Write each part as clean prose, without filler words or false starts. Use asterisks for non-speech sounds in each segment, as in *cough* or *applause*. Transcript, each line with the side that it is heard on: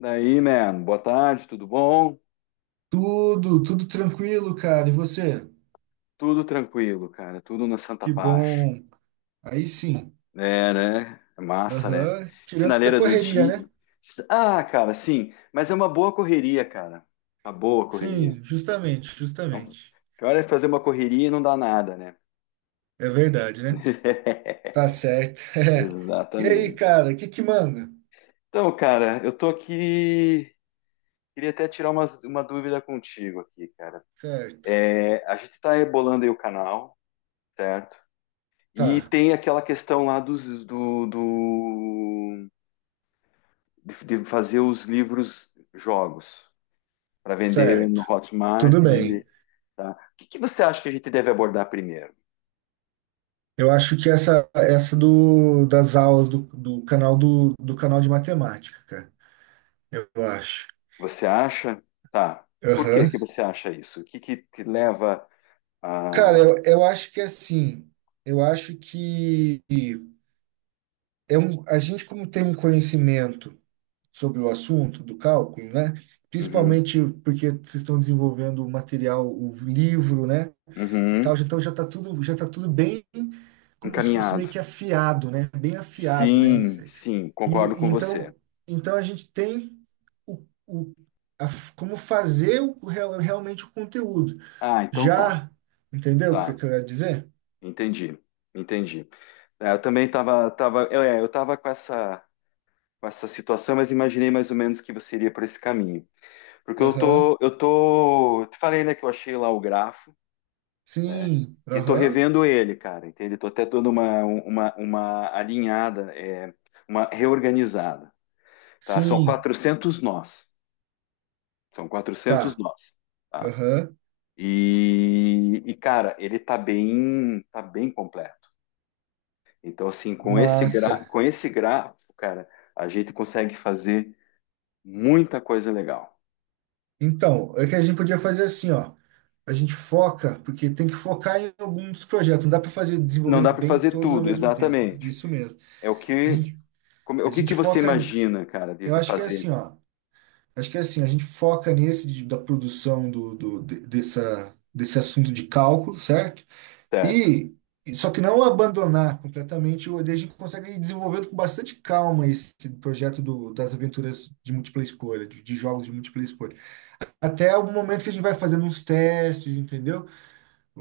left: Daí, man, boa tarde, tudo bom?
right: Tudo, tudo tranquilo, cara. E você?
left: Tudo tranquilo, cara, tudo na Santa
right: Que
left: Paz.
right: bom. Aí sim.
left: É, né? É massa, né?
right: Aham. Tirando da
left: Finaleira do
right: correria,
left: dia.
right: né?
left: Ah, cara, sim, mas é uma boa correria, cara. Uma boa correria.
right: Sim, justamente,
left: Então,
right: justamente.
left: pior é fazer uma correria e não dá nada, né?
right: É verdade, né?
left: *laughs*
right: Tá certo. *laughs* É. E aí,
left: Exatamente.
right: cara, o que que manda?
left: Então, cara, eu tô aqui. Queria até tirar uma dúvida contigo aqui, cara.
right: Certo.
left: É, a gente tá rebolando aí o canal, certo? E
right: Tá,
left: tem aquela questão lá dos, do, do- de fazer os livros jogos para vender
right: certo.
left: no Hotmart
right: Tudo
left: e
right: bem.
left: vender. Tá? O que você acha que a gente deve abordar primeiro?
right: Eu acho que essa do das aulas do canal do canal de matemática, cara. Eu acho.
left: Você acha? Tá. Por que
right: Aham.
left: que você acha isso? O que que te leva
right: Cara,
left: a.
right: eu acho que é assim, eu acho que é um, a gente, como tem um conhecimento sobre o assunto do cálculo, né?
left: Uhum.
right: Principalmente porque vocês estão desenvolvendo o material, o livro, né? E tal,
left: Uhum.
right: então já está tudo, já tá tudo bem como se fosse
left: Encaminhado.
right: meio que afiado, né? Bem afiado, né?
left: Sim,
right: Isso.
left: sim,
right: E,
left: concordo
right: e
left: com você.
right: então a gente tem o, o, como fazer realmente o conteúdo.
left: Ah, então tá,
right: Já, entendeu o que
left: tá,
right: que eu quero dizer?
left: entendi, entendi. É, eu também tava eu tava com essa situação, mas imaginei mais ou menos que você iria por esse caminho. Porque eu
right: Aham.
left: tô, eu tô, te falei, né, que eu achei lá o grafo, né?
right: Sim,
left: E tô
right: aham.
left: revendo ele, cara, entende? Tô até dando uma alinhada, uma reorganizada, tá? São
right: Sim,
left: 400 nós, são 400
right: tá.
left: nós, tá?
right: Aham.
left: E, cara, ele tá bem completo. Então, assim,
right: Massa.
left: com esse grafo, cara, a gente consegue fazer muita coisa legal.
right: Então, é que a gente podia fazer assim, ó. A gente foca, porque tem que focar em alguns projetos. Não dá para fazer
left: Não
right: desenvolver
left: dá para
right: bem
left: fazer
right: todos ao
left: tudo,
right: mesmo tempo, né?
left: exatamente.
right: Isso mesmo.
left: É o
right: A
left: que,
right: gente,
left: o
right: a
left: que
right: gente
left: que você
right: foca.
left: imagina, cara, de,
right: Eu
left: de
right: acho que é
left: fazer,
right: assim, ó. Acho que é assim. A gente foca da produção dessa desse assunto de cálculo, certo?
left: certo?
right: E só que não abandonar completamente. Daí a gente consegue ir desenvolvendo com bastante calma esse projeto das aventuras de múltipla escolha, de jogos de múltipla escolha. Até o momento que a gente vai fazendo uns testes, entendeu?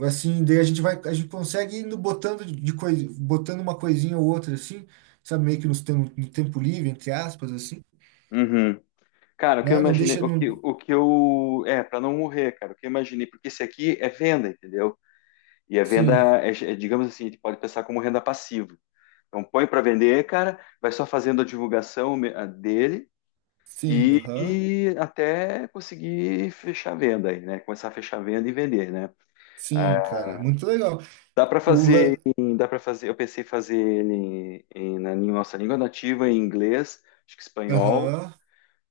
right: Assim, daí a gente vai, a gente consegue indo botando de coisa, botando uma coisinha ou outra assim, sabe, meio que no tempo livre, entre aspas, assim,
left: Uhum. Cara, o que eu
right: né? Não
left: imaginei,
right: deixa, não,
left: o que eu, é, para não morrer, cara, o que eu imaginei, porque esse aqui é venda, entendeu? E a venda
right: sim,
left: é, digamos assim, a gente pode pensar como renda passiva. Então põe para vender, cara, vai só fazendo a divulgação a dele
right: sim,
left: e,
right: aham,
left: e até conseguir fechar a venda aí, né? Começar a fechar a venda e vender, né? Ah,
right: sim, cara, muito legal.
left: dá para
right: O la-
left: fazer, dá para fazer. Eu pensei em fazer ele na nossa língua nativa, em inglês, acho que espanhol,
right: aham,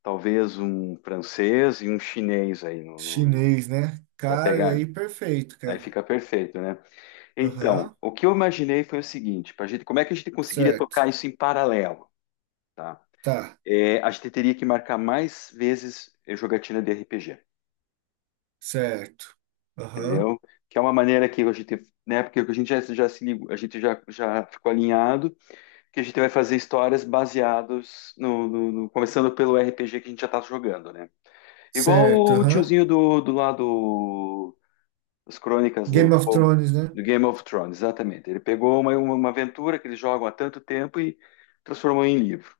left: talvez um francês e um chinês aí no, no,
right: chinês, né?
left: para
right: Cara, é
left: pegar.
right: aí perfeito,
left: Aí
right: cara,
left: fica perfeito, né? Então,
right: aham,
left: o que eu imaginei foi o seguinte: para gente, como é que a gente conseguiria
right: certo,
left: tocar isso em paralelo, tá?
right: tá,
left: É, a gente teria que marcar mais vezes jogatina de RPG,
right: certo, aham,
left: entendeu? Que é uma maneira que a gente, né? Porque a gente já se ligou, a gente já ficou alinhado que a gente vai fazer histórias baseadas no, começando pelo RPG que a gente já tá jogando, né? Igual
right: certo,
left: o
right: aham,
left: tiozinho do lado das Crônicas do
right: Game of
left: Fogo,
right: Thrones, né?
left: do Game of Thrones, exatamente. Ele pegou uma aventura que eles jogam há tanto tempo e transformou em livro,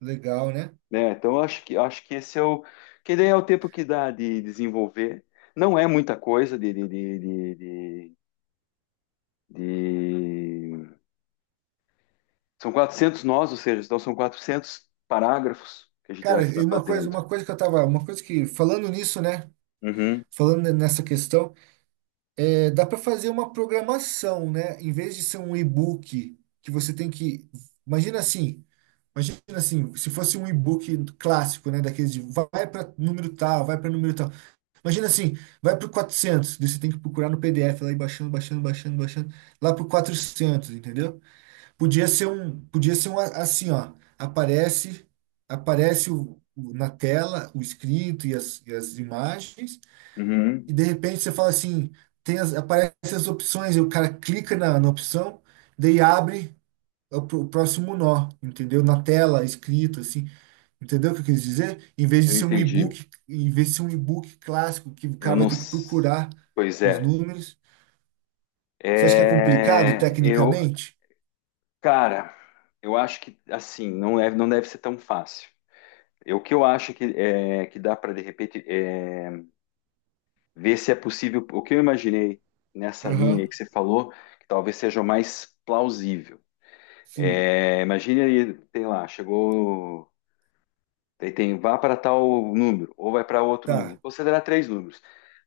right: Legal, né?
left: né? Então eu acho que esse é o que daí é o tempo que dá de desenvolver. Não é muita coisa de- São 400 nós, ou seja, então são 400 parágrafos que a gente
right: Cara,
left: vai ficar
right: e
left: fazendo.
right: uma coisa que eu tava, uma coisa que falando nisso, né?
left: Uhum.
right: Falando nessa questão, é, dá para fazer uma programação, né? Em vez de ser um e-book que você tem que, imagina assim, imagina assim, se fosse um e-book clássico, né? Daqueles de vai para número tal, vai para número tal. Imagina assim, vai para o 400, daí você tem que procurar no PDF lá e baixando, baixando, baixando, baixando, lá para o 400, entendeu? Podia ser um a- assim, ó, aparece na tela o escrito e e as imagens,
left: Uhum.
right: e de repente você fala assim, aparece as opções, e o cara clica na opção, daí abre o próximo nó, entendeu? Na tela, escrito, assim. Entendeu o que eu quis dizer? Em vez de
left: Eu
right: ser um
left: entendi.
right: e-book, em vez de ser um e-book clássico, que o
left: Eu
right: cara vai
left: não.
right: ter que procurar
left: Pois
right: os
left: é.
right: números. Você acha que é complicado
left: É, eu,
right: tecnicamente?
left: cara, eu acho que assim não é, não deve ser tão fácil. O que eu acho que é que dá para de repente é, ver se é possível. O que eu imaginei nessa linha
right: Aham.
left: aí que você falou, que talvez seja o mais plausível.
right: Sim,
left: É, imagine aí, sei lá, chegou. Daí tem vá para tal número, ou vai para outro número.
right: tá.
left: Você considerar três números.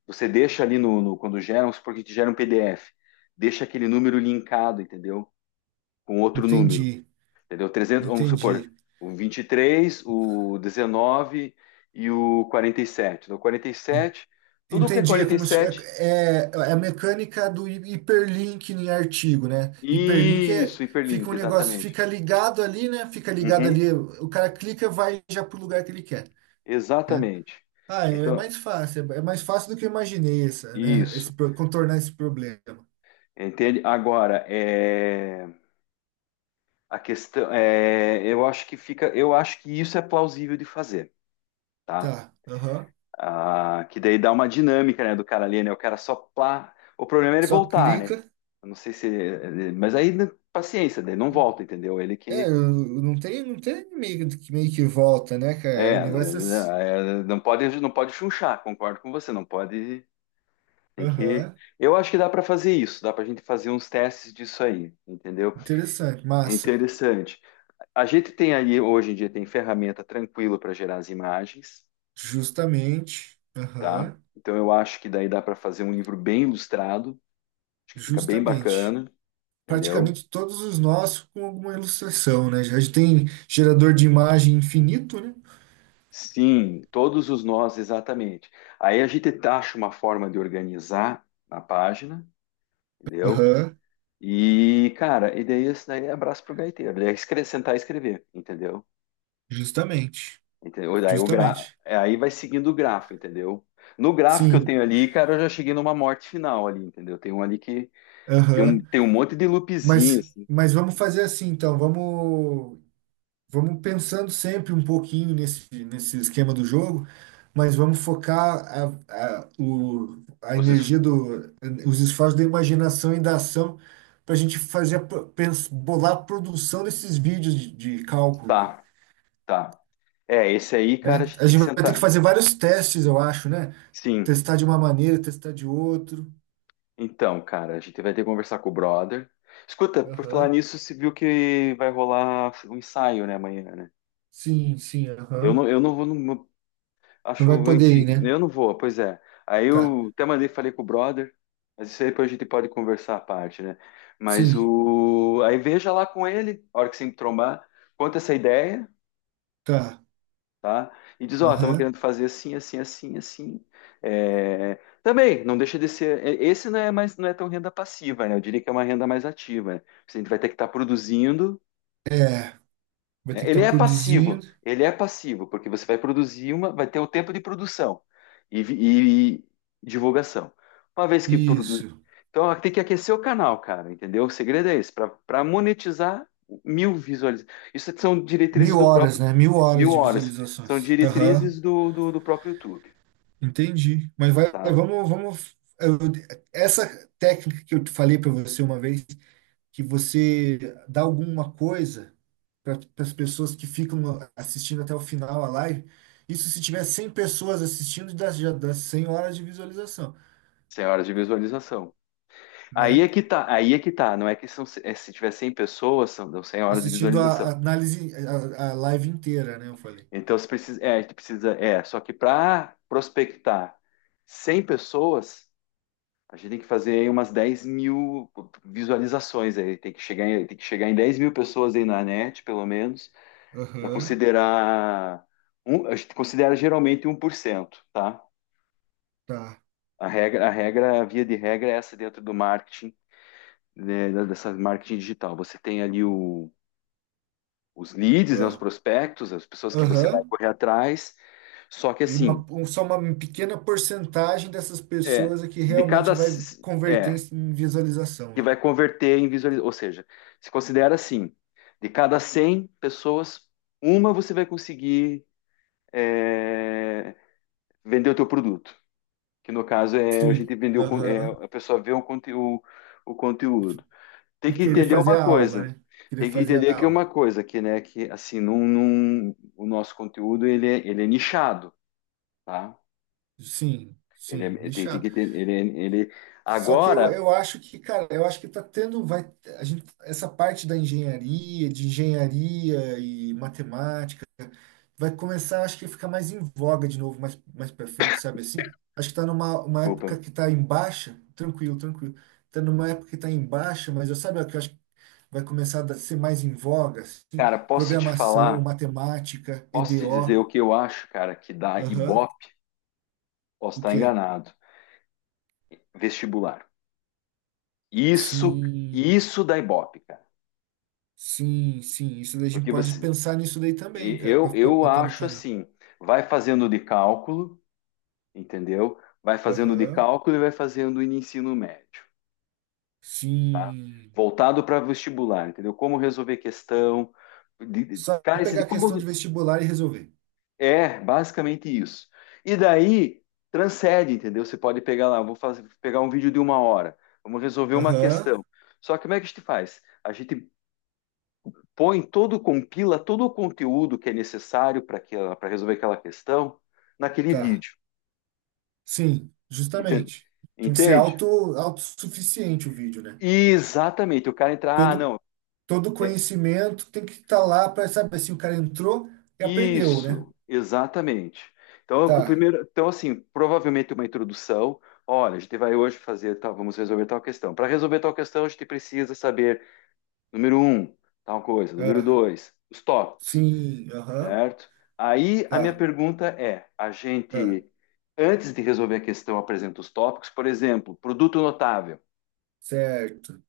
left: Você deixa ali no, quando gera, vamos supor que te gera um PDF, deixa aquele número linkado, entendeu? Com outro número,
right: Entendi,
left: entendeu? 300 vamos supor,
right: entendi.
left: o 23 o 19 e o 47. Então, quarenta e
right: En-
left: sete tudo que é
right: Entendi, é
left: quarenta e
right: como se, é,
left: sete
right: é a mecânica do hiperlink em artigo, né? Hiperlink é,
left: isso,
right: fica
left: hiperlink,
right: um negócio,
left: exatamente.
right: fica ligado ali, né? Fica ligado
left: Uhum,
right: ali, o cara clica, vai já pro lugar que ele quer, né?
left: exatamente.
right: Ah, é
left: Então,
right: mais fácil, é mais fácil do que eu imaginei essa, né?
left: isso,
right: Esse, contornar esse problema.
left: entende? Agora, a questão é, eu acho que isso é plausível de fazer, tá?
right: Tá, aham.
left: Ah, que daí dá uma dinâmica, né, do cara ali, né? O cara só plá. O problema é ele
right: Só
left: voltar,
right: clica.
left: né? Eu não sei se, mas aí né, paciência, daí não volta, entendeu? Ele
right: É, eu-
left: que
right: eu não tem, não tem meio que volta, né, cara? O
left: é,
right: negócio é
left: né, é, não pode, não pode chunchar, concordo com você, não pode, tem que.
right: Aham,
left: Eu acho que dá para fazer isso, dá para a gente fazer uns testes disso aí, entendeu?
right: interessante,
left: É
right: massa.
left: interessante. A gente tem aí hoje em dia tem ferramenta tranquilo para gerar as imagens,
right: Justamente,
left: tá?
right: aham,
left: Então eu acho que daí dá para fazer um livro bem ilustrado, acho que fica bem
right: justamente.
left: bacana, entendeu?
right: Praticamente todos os nossos com alguma ilustração, né? A gente tem gerador de imagem infinito, né?
left: Sim, todos os nós, exatamente. Aí a gente taxa uma forma de organizar na página, entendeu?
right: Aham,
left: E, cara, e daí esse daí é abraço pro gaiteiro. Ele é sentar e escrever, entendeu?
right: justamente,
left: Entendeu? Daí
right: justamente.
left: aí vai seguindo o grafo, entendeu? No gráfico que eu
right: Sim,
left: tenho ali, cara, eu já cheguei numa morte final ali, entendeu? Tem um ali que tem um,
right: aham.
left: tem um monte de loopzinho,
right: Mas,
left: assim.
right: mas vamos fazer assim, então. Vamos. Vamos pensando sempre um pouquinho nesse esquema do jogo, mas vamos focar a
left: Os es-
right: energia os esforços da imaginação e da ação para a gente fazer bolar a produção desses vídeos de, cálculo,
left: Tá, tá. É, esse aí, cara,
right: né?
left: a gente
right: A
left: tem
right: gente
left: que
right: vai ter que
left: sentar.
right: fazer vários testes, eu acho, né?
left: Sim.
right: Testar de uma maneira, testar de outro.
left: Então, cara, a gente vai ter que conversar com o brother. Escuta, por falar
right: Aham.
left: nisso, você viu que vai rolar um ensaio, né, amanhã, né?
right: Sim, sim, aham.
left: Eu não vou, não,
right: Não vai
left: acho,
right: poder
left: enfim,
right: ir, né?
left: eu não vou, pois é. Aí
right: Tá.
left: eu até mandei, falei com o brother, mas isso aí depois a gente pode conversar à parte, né? Mas
right: Sim,
left: o, aí veja lá com ele, a hora que você trombar, conta essa ideia,
right: tá.
left: tá? E diz, ó, estamos
right: Aham.
left: querendo fazer assim, assim, assim, assim. É, também, não deixa de ser, esse não é mais, não é tão renda passiva, né? Eu diria que é uma renda mais ativa, né? Porque a gente vai ter que estar produzindo,
right: É, vai
left: né?
right: ter que estar produzindo.
left: Ele é passivo, porque você vai produzir vai ter o tempo de produção e divulgação. Uma vez que produz.
right: Isso.
left: Então tem que aquecer o canal, cara, entendeu? O segredo é esse, para monetizar 1.000 visualizações. Isso são
right: Mil
left: diretrizes do
right: horas,
left: próprio.
right: né? 1.000 horas
left: Mil
right: de
left: horas. São
right: visualizações. Aham,
left: diretrizes do próprio YouTube,
right: entendi. Mas
left: tá?
right: vamos. Essa técnica que eu te falei para você uma vez, que você dá alguma coisa para as pessoas que ficam assistindo até o final a live, isso se tiver 100 pessoas assistindo, dá, já dá 100 horas de visualização,
left: 100 horas de visualização. Aí
right: né?
left: é que tá, aí é que tá. Não é que são, é, se tiver 100 pessoas, são, dão 100 horas de
right: Assistindo
left: visualização.
right: a análise, a live inteira, né? Eu falei.
left: Então a gente precisa, só que para prospectar 100 pessoas, a gente tem que fazer aí umas 10.000 visualizações aí, tem que chegar em 10.000 pessoas aí na net, pelo menos, para
right: Aham,
left: considerar, um, a gente considera geralmente 1%, tá?
right: tá.
left: A regra, a regra, a via de regra é essa dentro do marketing, né, dessa marketing digital. Você tem ali os leads, né, os
right: Ah,
left: prospectos, as pessoas que você vai
right: aham.
left: correr atrás, só que
right: E
left: assim,
right: só uma pequena porcentagem dessas
left: É,
right: pessoas é que realmente vai converter
left: é,
right: em visualização,
left: que
right: né?
left: vai converter em visualização. Ou seja, se considera assim: de cada 100 pessoas, uma você vai conseguir é, vender o teu produto. Que no caso é a gente
right: Sim,
left: vendeu
right: aham.
left: a pessoa vê o conteúdo. Tem
right: E
left: que
right: querer
left: entender
right: fazer
left: uma
right: a aula,
left: coisa.
right: né? Querer
left: Tem que
right: fazer
left: entender
right: a
left: que é uma
right: aula.
left: coisa que, né, que assim, o nosso conteúdo ele é nichado, tá?
right: Sim, sim,
left: Tem, tem
right: nichado.
left: que ter, ele
right: Só que eu,
left: agora,
right: eu acho que, cara, eu acho que tá tendo, vai, a gente, essa parte da engenharia, de engenharia e matemática, vai começar, acho que ficar mais em voga de novo, mais, mais pra frente, sabe assim? Acho que tá numa uma
left: opa.
right: época que tá em baixa, tranquilo, tranquilo. Tá numa época que tá em baixa, mas eu sabe o que eu acho que vai começar a ser mais em voga, assim,
left: Cara, posso te
right: programação,
left: falar,
right: matemática, EDO,
left: posso te dizer o que eu acho, cara, que dá
right: aham.
left: Ibope, posso
right: O
left: estar
right: quê?
left: enganado, vestibular. Isso,
right: Sim,
left: isso dá Ibope, cara.
right: sim, sim. Isso daí a gente
left: Porque
right: pode
left: você,
right: pensar nisso daí também,
left: e-
right: cara,
left: eu,
right: pra
left: eu
right: botar no
left: acho
right: canal.
left: assim, vai fazendo de cálculo, entendeu? Vai fazendo de
right: Aham.
left: cálculo e vai fazendo em ensino médio, tá?
right: Sim.
left: Voltado para vestibular, entendeu? Como resolver questão, de,
right: Só
left: cara, esse de
right: pegar a
left: como
right: questão de vestibular e resolver.
left: é, basicamente isso. E daí, transcende, entendeu? Você pode pegar lá, vou fazer, pegar um vídeo de uma hora, vamos resolver uma
right: Aham.
left: questão. Só que como é que a gente faz? A gente põe todo, compila todo o conteúdo que é necessário para resolver aquela questão naquele
right: Tá.
left: vídeo.
right: Sim,
left: Entende?
right: justamente. Tem que ser
left: Entende?
right: autossuficiente o vídeo, né?
left: E Exatamente. O cara entra, ah,
right: Todo,
left: não.
right: todo
left: é,
right: conhecimento tem que estar lá para, sabe, assim, o cara entrou e aprendeu, né?
left: Isso, exatamente. Então, o que o
right: Tá,
left: primeiro, então assim, provavelmente uma introdução. Olha, a gente vai hoje fazer tal, vamos resolver tal questão. Para resolver tal questão, a gente precisa saber, número um, tal coisa, número
right: ah,
left: dois, os tópicos,
right: sim, aham,
left: certo? Aí a minha
right: tá,
left: pergunta é: a
right: ah,
left: gente, antes de resolver a questão, apresenta os tópicos, por exemplo, produto notável,
right: certo. O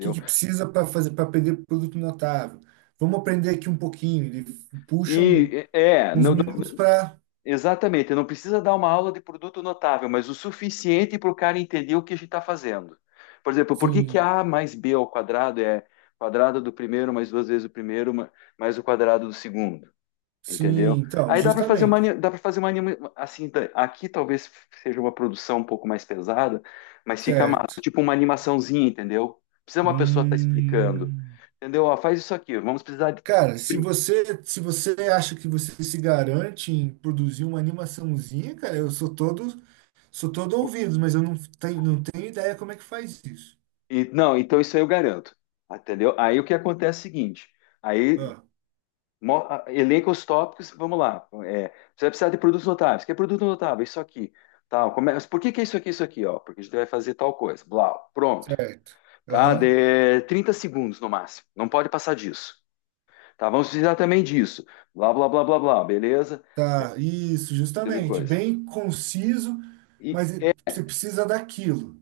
right: que que precisa para fazer para aprender produto notável? Vamos aprender aqui um pouquinho. Ele puxa
left: E é, é,
right: uns
left: não,
right: minutos para.
left: Exatamente, não precisa dar uma aula de produto notável, mas o suficiente para o cara entender o que a gente está fazendo. Por exemplo, por que que
right: Sim,
left: A mais B ao quadrado é quadrado do primeiro mais duas vezes o primeiro mais o quadrado do segundo, entendeu?
right: sim, então,
left: Aí
right: justamente.
left: dá para fazer uma, assim, aqui talvez seja uma produção um pouco mais pesada, mas fica massa,
right: Certo.
left: tipo uma animaçãozinha, entendeu? Precisa uma pessoa estar explicando,
right: Hum.
left: entendeu? Ó, faz isso aqui, vamos precisar de.
right: Cara, se você acha que você se garante em produzir uma animaçãozinha, cara, eu sou todo ouvido, mas eu não tenho ideia como é que faz isso.
left: Não, então isso aí eu garanto, entendeu? Aí o que acontece é o seguinte, aí
right: Ah,
left: elenca os tópicos, vamos lá, é, você vai precisar de produtos notáveis, que é produto notável, isso aqui, tal, começa, por que que é isso aqui, ó, porque a gente vai fazer tal coisa, blau, pronto,
right: certo.
left: tá,
right: Aham.
left: de 30 segundos no máximo, não pode passar disso, tá, vamos precisar também disso, blá, blá, blá, blá, blá, beleza,
right: Tá, isso,
left: teve
right: justamente.
left: coisa.
right: Bem conciso, mas você precisa daquilo.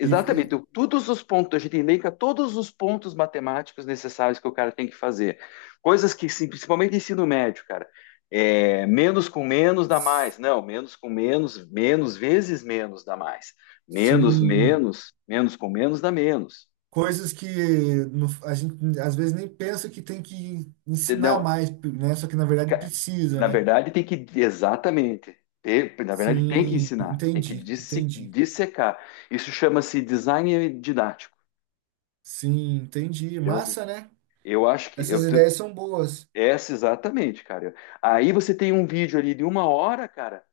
right: E, e-
left: todos os pontos, a gente elenca todos os pontos matemáticos necessários que o cara tem que fazer. Coisas que, sim, principalmente ensino médio, cara, é, menos com menos dá mais. Não, menos com menos, menos vezes menos dá mais. Menos,
right: sim,
left: menos, menos com menos dá menos. Isso-
right: coisas que a gente às vezes nem pensa que tem que ensinar
left: Não,
right: mais, né? Só que na verdade
left: ca-
right: precisa,
left: na
right: né?
left: verdade tem que, exatamente. Na verdade tem que
right: Sim,
left: ensinar, tem que
right: entendi, entendi.
left: dissecar. Isso chama-se design didático,
right: Sim, entendi.
left: entendeu?
right: Massa, né?
left: Eu acho que eu,
right: Essas ideias são boas.
left: Essa, exatamente, cara. Aí você tem um vídeo ali de uma hora, cara,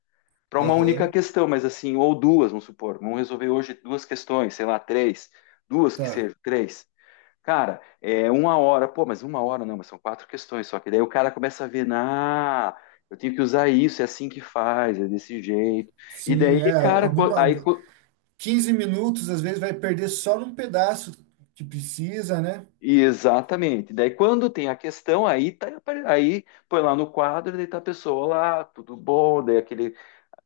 left: para uma única
right: Aham,
left: questão, mas assim, ou duas, vamos supor, vamos resolver hoje duas questões, sei lá, três, duas que
right: tá.
left: sejam, três. Cara, é uma hora, pô, mas uma hora não, mas são quatro questões só, que daí o cara começa a ver, ah, eu tenho que usar isso, é assim que faz, é desse jeito. E daí,
right: Sim, é,
left: cara,
right: 15 minutos às vezes vai perder só num pedaço que precisa, né?
left: e exatamente. Daí quando tem a questão, aí tá, aí põe lá no quadro, daí tá a pessoa lá, tudo bom, daí aquele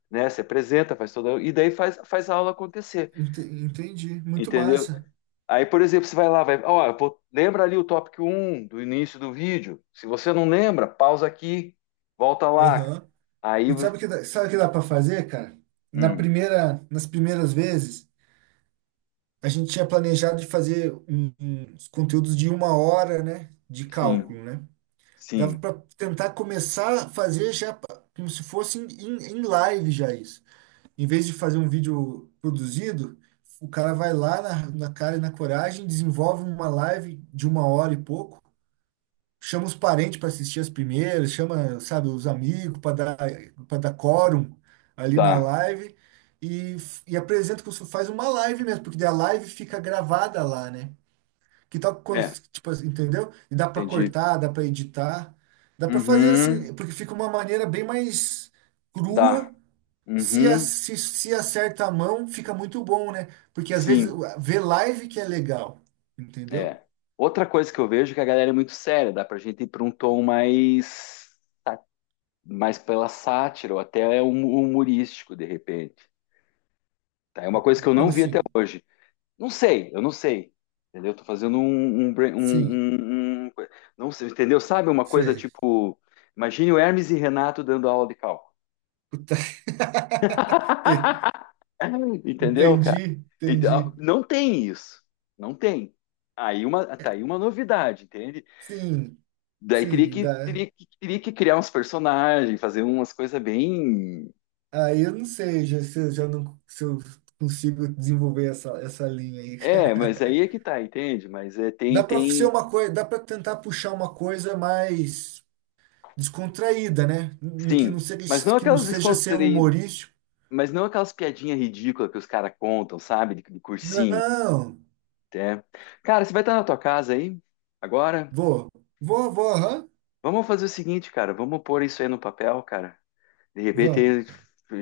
left: né? Se apresenta, faz toda e daí faz, a aula acontecer,
right: Entendi, muito
left: entendeu?
right: massa.
left: Aí, por exemplo, você vai lá, vai, ó, lembra ali o tópico um do início do vídeo. Se você não lembra, pausa aqui, volta lá.
right: Aham.
left: Aí,
right: E sabe o que dá para fazer, cara?
left: hum,
right: Nas primeiras vezes, a gente tinha planejado de fazer uns conteúdos de uma hora, né? De
left: sim,
right: cálculo, né?
left: sim,
right: Dava para tentar começar a fazer já como se fosse em, em live já isso. Em vez de fazer um vídeo produzido, o cara vai lá na cara e na coragem, desenvolve uma live de uma hora e pouco, chama os parentes para assistir as primeiras, chama, sabe, os amigos para dar, quórum ali na
left: tá.
right: live e, e apresenta como se faz uma live mesmo, porque daí a live fica gravada lá, né? Que tal,
left: É,
right: tipo, assim, entendeu? E dá para
left: entendi.
right: cortar, dá para editar, dá para fazer
left: Uhum,
right: assim, porque fica uma maneira bem mais
left: dá.
right: crua.
left: Uhum,
right: Se acerta a mão, fica muito bom, né? Porque às vezes
left: sim,
right: ver live que é legal, entendeu?
left: é. Outra coisa que eu vejo é que a galera é muito séria, dá pra gente ir para um tom mais pela sátira ou até humorístico de repente. Tá? É uma coisa que eu
right: Como
left: não vi até
right: assim?
left: hoje. Não sei, eu não sei. Entendeu? Tô fazendo um, um, brain- um-
right: Sim,
left: um- um- Não sei, entendeu? Sabe uma coisa
right: sei.
left: tipo. Imagine o Hermes e Renato dando aula de cálculo.
right: Puta, *laughs*
left: *laughs* Entendeu, cara?
right: entendi, entendi.
left: Então, não tem isso. Não tem. Aí tá aí uma novidade, entende?
right: Sim,
left: Daí teria
right: sim,
left: que,
right: dá.
left: teria que, teria que criar uns personagens, fazer umas coisas bem.
right: Aí eu não sei já, se eu já não se eu consigo desenvolver essa linha aí.
left: É, mas aí é que tá, entende? Mas é, tem,
right: Dá para ser
left: tem.
right: uma coisa, dá para tentar puxar uma coisa mais descontraída, né? Que não
left: Sim.
right: seja,
left: Mas não aquelas
right: ser
left: descontraí.
right: humorístico.
left: Mas não aquelas piadinhas ridículas que os caras contam, sabe? De cursinho,
right: Não,
left: até. Cara, você vai estar na tua casa aí? Agora?
right: vou, vou, vou, aham.
left: Vamos fazer o seguinte, cara. Vamos pôr isso aí no papel, cara. De
right: Vamos,
left: repente,
right: cara.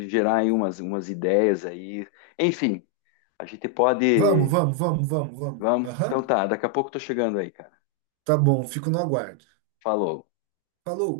left: gerar aí umas ideias aí. Enfim, a gente
right: Vamos,
left: pode.
right: vamos, vamos, vamos, vamos.
left: Vamos? Então
right: Aham.
left: tá, daqui a pouco eu tô chegando aí, cara.
right: Tá bom, fico no aguardo.
left: Falou.
right: Falou.